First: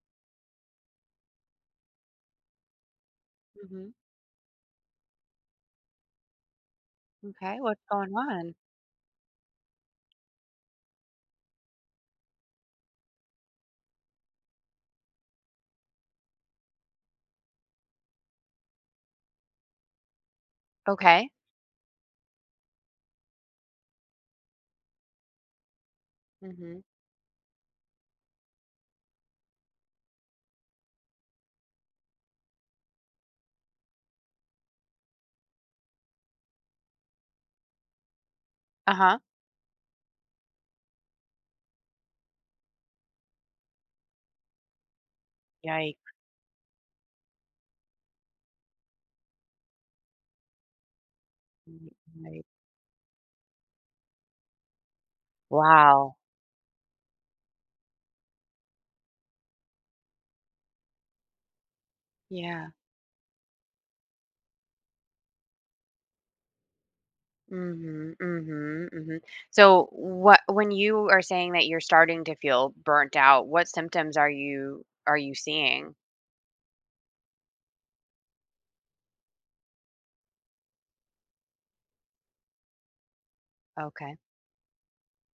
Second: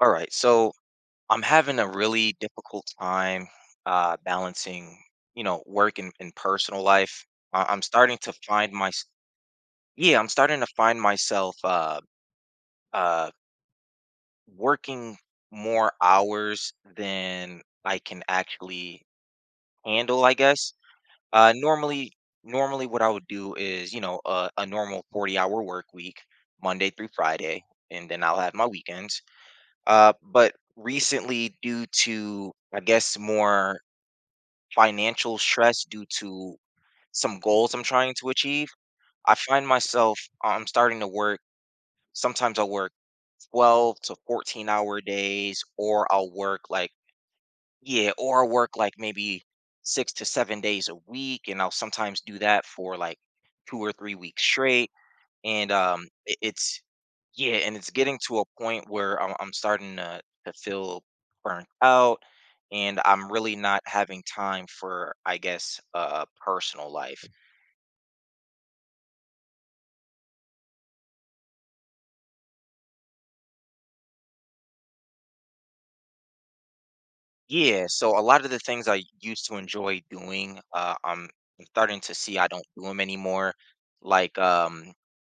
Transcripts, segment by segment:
All right, so I'm having a really difficult time Mhm. Balancing, work and personal life. Okay, I- I'm what's going starting to on? find my, Yeah, I'm starting to find myself uh, working more hours than I can actually handle, I guess. Okay. Uh, normally, normally, what I would do is, a normal 40-hour work week, Mhm. Monday through Friday, and then I'll have my weekends. But recently, due to, I guess, more financial stress due to some goals I'm trying to achieve, Uh-huh. I find myself, I'm starting to work. Sometimes I'll work 12 to 14 hour days, or Yikes. Yeah, or I'll work like maybe 6 to 7 days a week. And I'll Mm, sometimes do right. that for like 2 or 3 weeks straight, and Wow. it- it's yeah, and it's getting to a point where I'm starting to feel burnt out, Yeah. and I'm really not having time for, I guess, personal life. Mhm. Mhm. Mhm. So what when you are saying that you're starting to feel burnt out, what symptoms are you seeing? Yeah, so a lot of the things I used to enjoy doing, I'm starting to see I don't do them anymore. Okay. Like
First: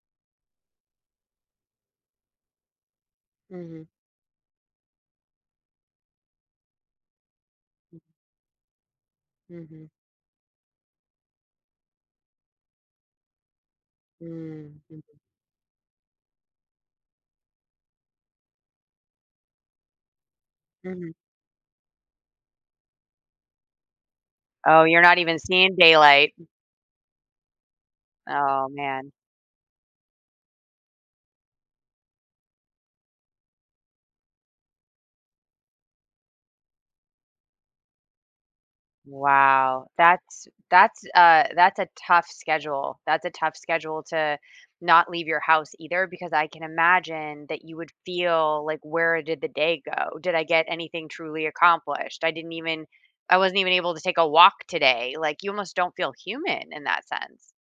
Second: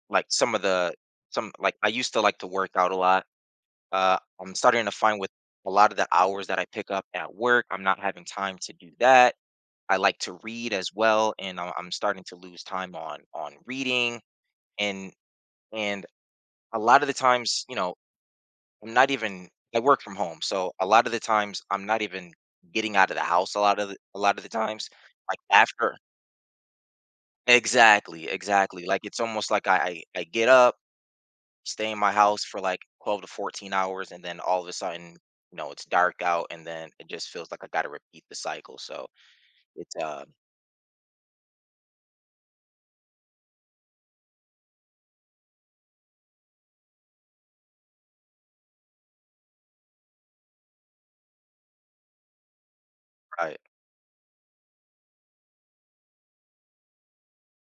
like some of the, some, like, I used to like to work out a lot. Mhm. I'm starting to find, with a lot of the hours that I pick up at work, I'm Mhm. not having time to do that. Mhm. I like to read as well, and I'm starting to lose time on reading. Mhm. and and a lot of the times, I'm not even, I work from home, so a lot of Mhm. the times I'm not even getting out of the house a lot of the Oh, times. you're not even Like seeing after daylight. Exactly, Oh, exactly. Like man. it's almost like I get up, stay in my house for like 12 to 14 hours, and then all of a sudden, it's dark out, and then it just feels like I got to repeat the cycle. So Wow, it's that's a tough schedule. That's a tough schedule to not leave your house either because I can imagine that you would feel like, "Where did the day go? Did I get anything truly accomplished? I I, wasn't even able to take a walk today." Like, you almost don't feel human in that sense.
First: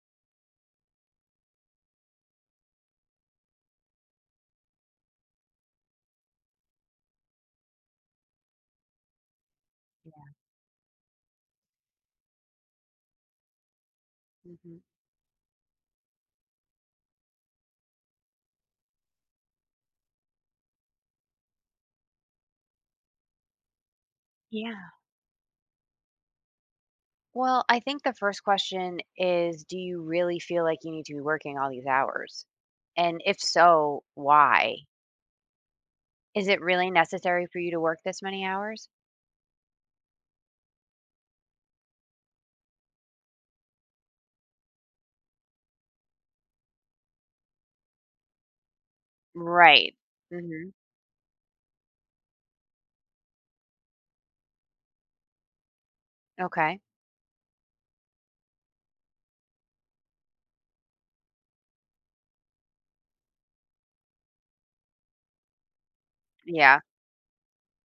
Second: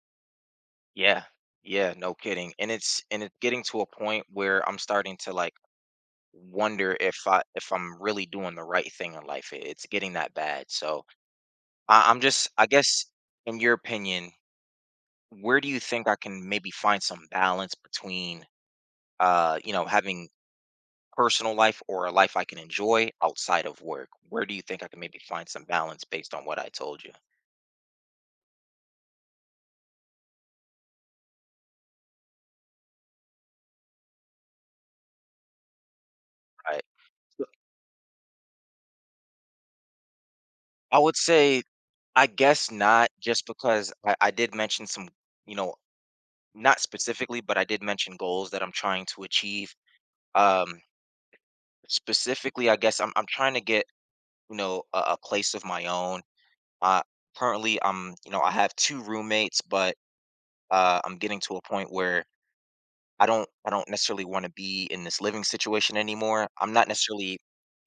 yeah. Yeah, no kidding. And it's getting to a point where I'm starting to, like, wonder if I'm really doing the right thing in life. It's getting Yeah. that bad. So I'm just, I guess, in your opinion, Mhm. where do you think I can maybe find some balance between having personal life or a life I can enjoy outside of work? Where do you think I Yeah. can maybe find some balance based on what I told you? Well, I think the first question is, do you really feel like you need to be working all these hours? And if so, why? Is it Right. really necessary for you to work this many hours? I would say, I guess not, just because I did mention some, you know, not specifically, but I did mention goals that I'm trying to achieve. Right. Mhm. Um, Specifically, I guess I'm trying to get, a place of my own. Okay. Uh, Currently, I have two roommates, but I'm getting to a point where I don't necessarily want to be in this living situation anymore. I'm Yeah. not necessarily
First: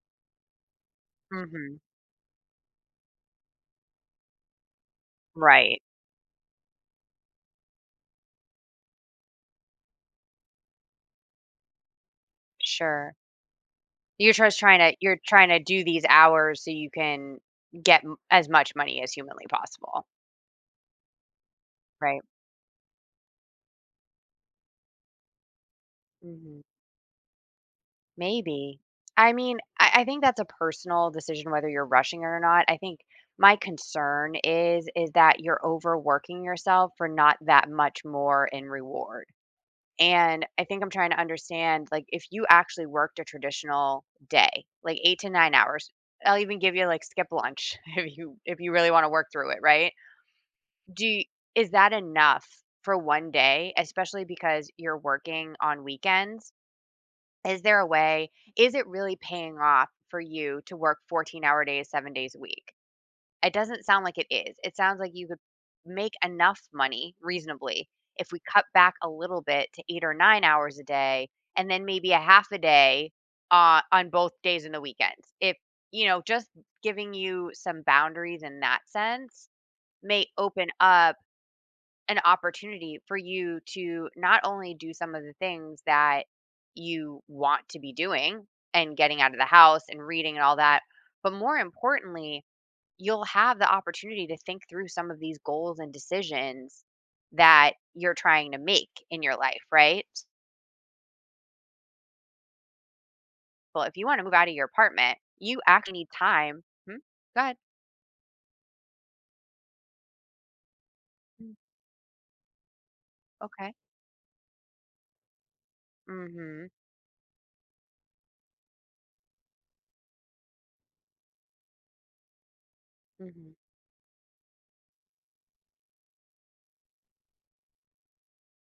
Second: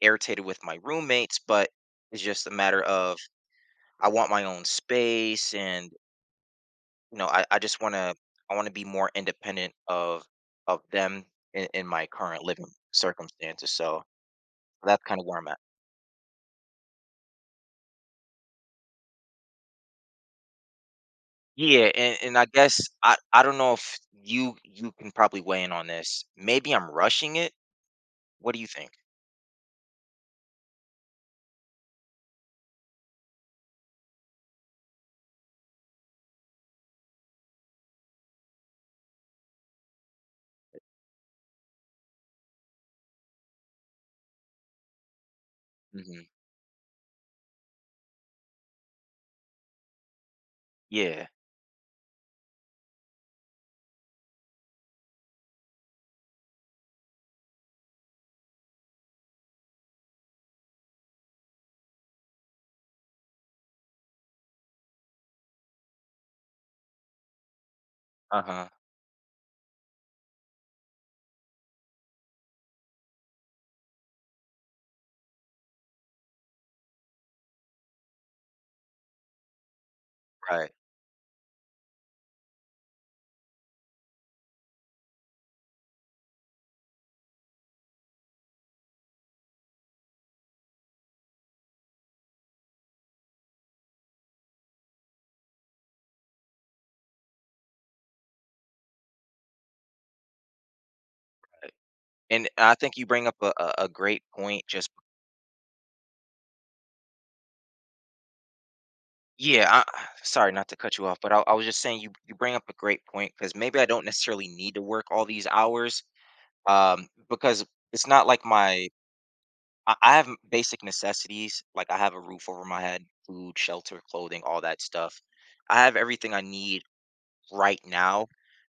irritated with my roommates, but Mhm. it's just a matter of, I want my own space. Right. And I just want to, I want to be more independent of them in my current living Sure. circumstances. So that's You're kind of where I'm trying at. to do these hours so you can get m as much money as humanly possible, Yeah, and, right? and I guess I don't know if you can probably weigh in on this. Mhm. Maybe I'm rushing it. What do you Maybe. think? I mean, I think that's a personal decision whether you're rushing it or not. I think my concern is that you're overworking yourself for not that much more in reward. And I think I'm trying to understand, like, if you actually worked a traditional day, like 8 to 9 hours. Hmm. I'll even give you, like, skip lunch if you really wanna work through it, right? Do you Yeah. is that enough for 1 day, especially because you're working on weekends? Is there a way is it really paying off for you to work 14-hour days, 7 days a week? It doesn't sound like it is. It sounds like you could make enough money reasonably if we Uh cut huh. back a little bit to 8 or 9 hours a day, and then maybe a half a day, on both days and the weekends. If you know, just giving you some boundaries in that sense may open Right. up an opportunity for you to not only do some of the things that you want to be doing and getting out of the house and reading and all that, but more importantly, you'll have the opportunity to think through some of these goals and decisions that you're trying to make in your life, right? And I think you bring up a, a, Well, a if you want to great move out of point. your Just apartment, you actually need time. Hmm? Go ahead. Yeah. Sorry not to cut you off, but I Mm, was just saying, you bring up a great point because okay. maybe I don't necessarily need to work all these hours. Mm-hmm. Because it's not like my, I have basic necessities. Like I have a roof over my head, Mm-hmm. food, shelter, clothing, all that stuff. I have everything I need right now,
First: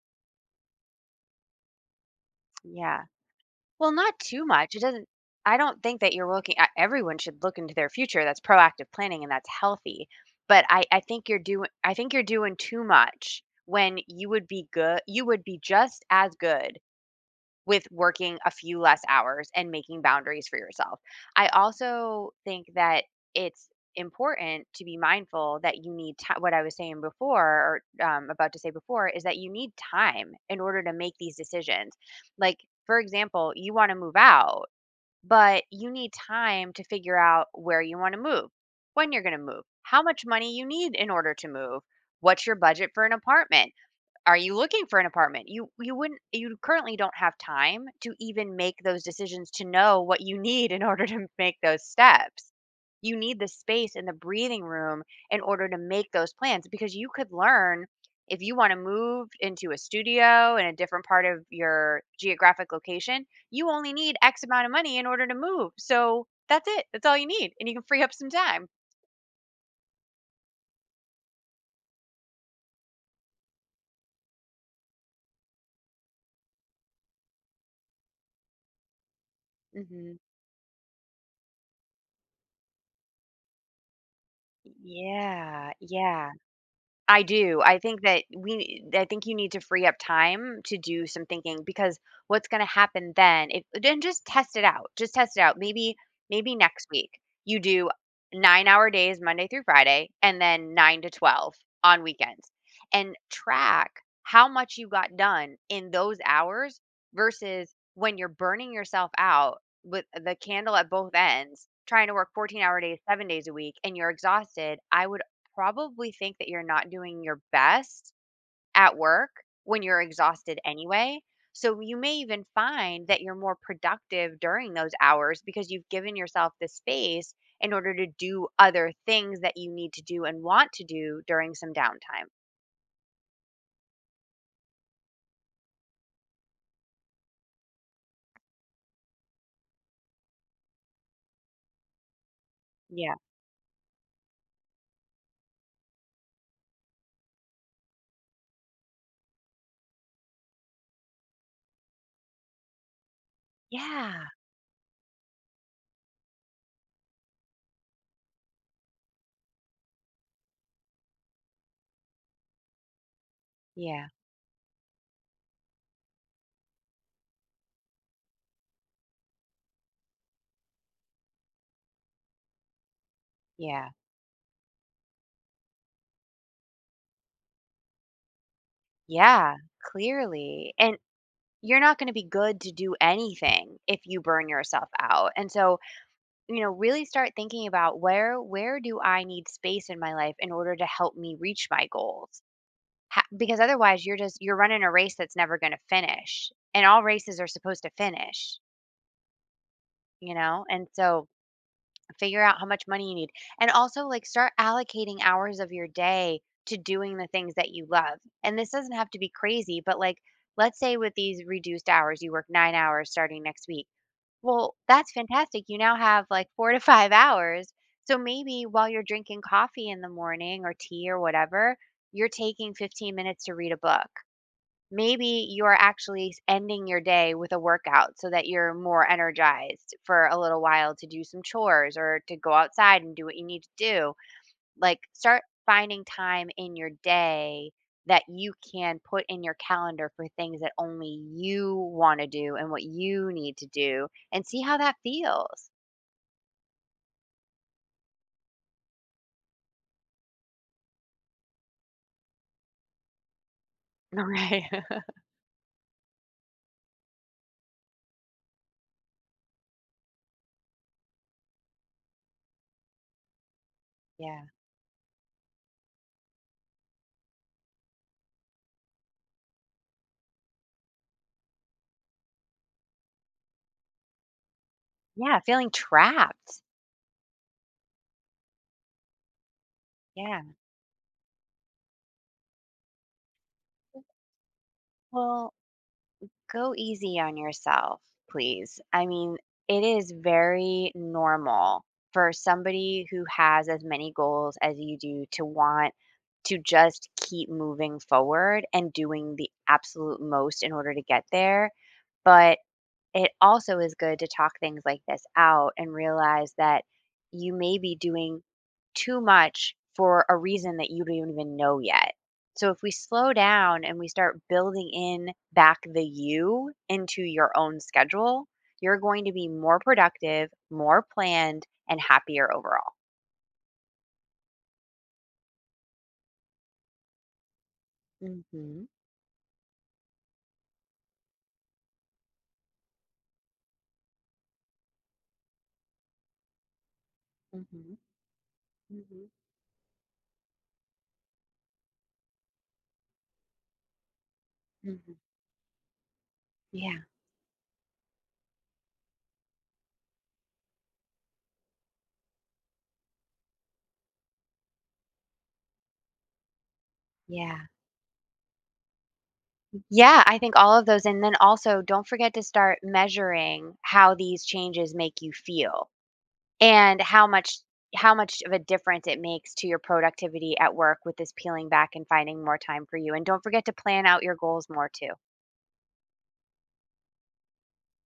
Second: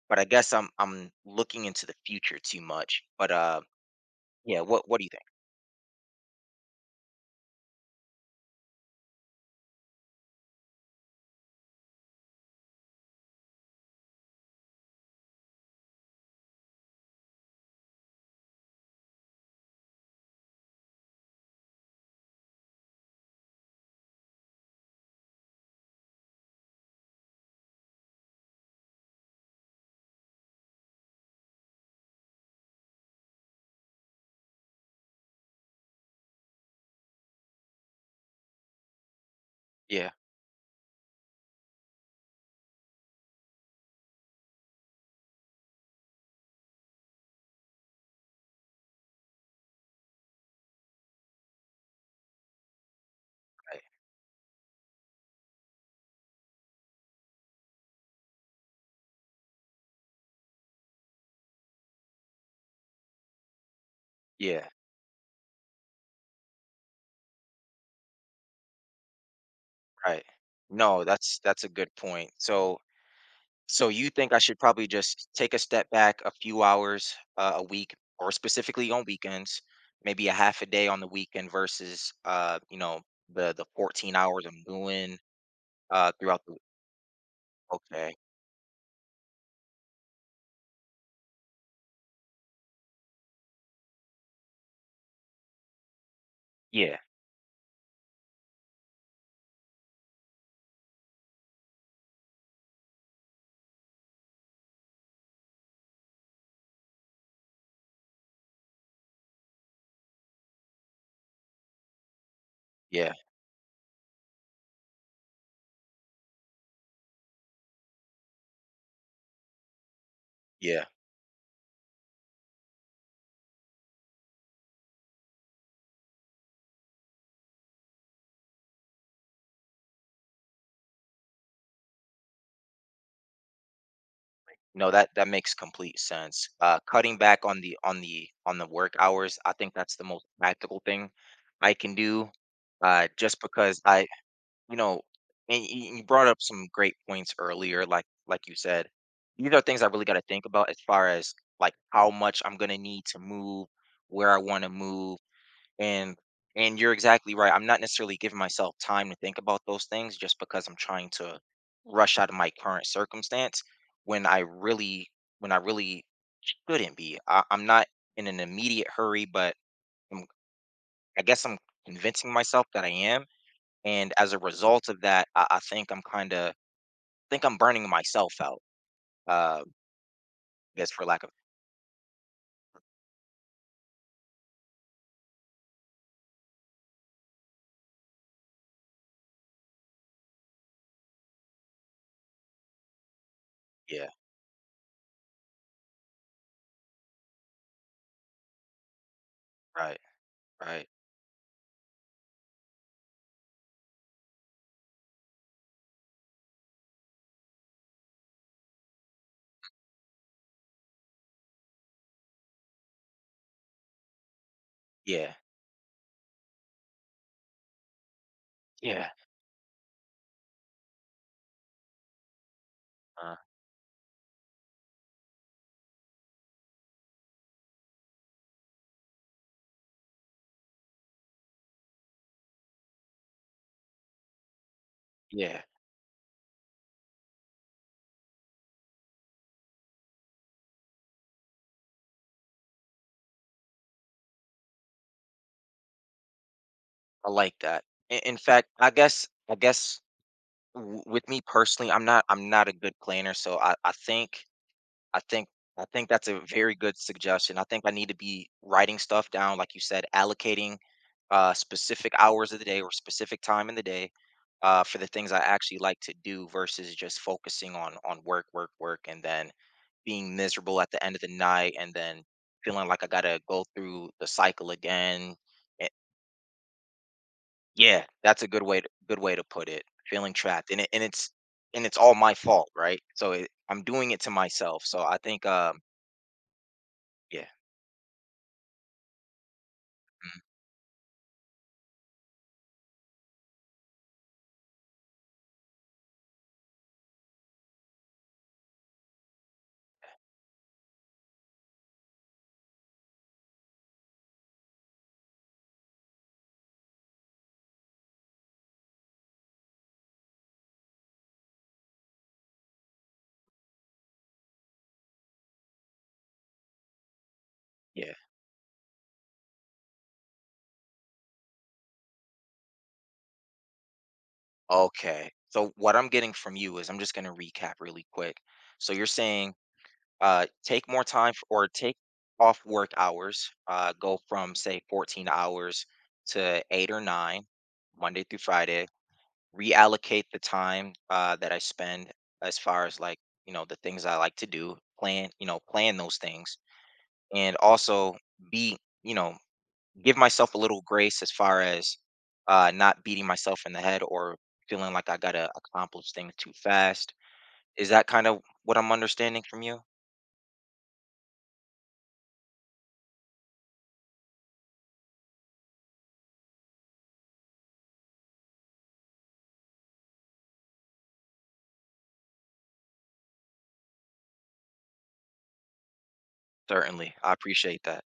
but I guess I'm looking into the future too much. Yeah. But Well, not too yeah. much. It What do doesn't, you think? I don't think that you're looking, everyone should look into their future. That's proactive planning and that's healthy. But I think you're doing too much when you would be good, you would be just as good with working a few less hours and making boundaries for yourself. I also think that it's important to be mindful that you need ti what I was saying before or about to say before is that you need time in order to make these decisions. Like, for example, you want to move out, but you need time to figure out where you want to move, when you're going to move, how Yeah. much money you need in order to move, what's your budget for an apartment are you looking for an apartment? You currently don't have time to even make those decisions to know what you need in order to make those steps. You need the Right. space and the breathing room in order to make those plans because you could learn if you want to move into a studio in a different part of your geographic location, you only need X amount Yeah. of money in order to move. So that's it. That's all you need. And you can free up some time. Right. No, that's a good point. So you think I should probably just take a step back a few hours, a week, or specifically on weekends, Hmm. maybe a half a day on the weekend versus the 14 hours I'm doing, Yeah. Yeah. throughout the, I do. Okay. I think you need to free up time to do some thinking because what's going to happen then if then just test it out. Just test it out. Maybe next Yeah, week you do 9-hour days Monday through Friday and then 9 to 12 on weekends, and track how much you got done in those hours versus when you're burning yourself out with the candle at both ends trying to work 14-hour days yeah, 7 days a week and you're exhausted. I would probably think that you're not doing your best at work when you're exhausted yeah. anyway. So you may even find that you're more productive during those hours because you've given yourself the space in order to do other things that you need to do and want to do during some downtime. No, that makes complete sense. Cutting back on the work hours, I think that's the most practical thing I can do. Yeah. Just because you know, and you brought up some great points earlier, like you said, these are things I really got to think about, as far as like how much I'm gonna need to move, Yeah. where I want to move. And and you're exactly right. I'm not necessarily giving myself time to think about those things just because I'm trying to rush out of my current circumstance Yeah. when I really, when I really shouldn't be. I'm not in an immediate hurry, but I'm, I guess I'm convincing myself that I am. Yeah. And as a result of that, I think I'm burning myself out. Yeah. I Clearly. guess And for lack of, you're not going to be good to do anything if you burn yourself out. And so really start thinking about where do I need space in my life in order to help me reach my goals? Because otherwise yeah, you're running a race that's never going to finish. And all races are supposed to finish, right, you know? And right, so figure out how much money you need, and also like start allocating hours of your day to doing the things that you love. And this doesn't have to be crazy, but like let's say with these reduced hours you work 9 hours starting next week. Well, that's yeah, fantastic. You now have like 4 to 5 hours. So maybe while you're yeah, drinking coffee in the morning or tea or whatever, you're taking 15 uh, minutes to read a book. Maybe you're actually ending your day with a workout so that you're more energized for a little while to do some chores or to go outside and do what you need to do. Like, start yeah. finding time in your day that you can put in your calendar for things that only you want to do and what you need to do and see how that feels. I like that. In fact, I guess W with me personally, I'm not a good planner, so I think Right. I think I think that's a very good suggestion. I think I need to be writing stuff down, like you said, allocating specific hours of the day or specific time in the day, Yeah. For the things I actually like to do versus just focusing on work, work, work, and then being miserable at the end of the night and then feeling like I gotta go through the cycle again. Yeah, feeling trapped. Yeah, that's a good way to put it. Feeling Yeah. trapped, and it's all my fault, right? So I'm doing it to myself. So I think, Well, go easy on yeah. yourself, please. I mean, it is Mhm. very normal for somebody who has as many goals as you do to want to just keep moving forward and doing the absolute most in order to get there. But it also is good to talk things like this out and realize that you may be doing too much for a reason that you don't even know yet. So if we slow down and we start building in back the you into your own Yeah. schedule, you're going to be more productive, more planned, and happier overall. Okay. So what I'm getting from you is, I'm just gonna recap really quick. Mhm. So you're saying, take more time or take off work hours. Go from, say, 14 hours to 8 or 9, Mhm. Monday through Friday. Mhm. Reallocate the time that I spend, as far as, like, the things I like to do, Mhm. plan, plan those things, Yeah. and also be, you know, give myself a little grace, as far as not beating myself in the head or feeling like I got to accomplish things too fast. Yeah. Is that kind of what I'm understanding from you? Yeah, I think all of those, and then also don't forget to start measuring how these changes make you feel and how much of a difference it makes to your productivity at work with this peeling back and finding more time for you. And don't forget to plan out your goals more too. Certainly. I appreciate that.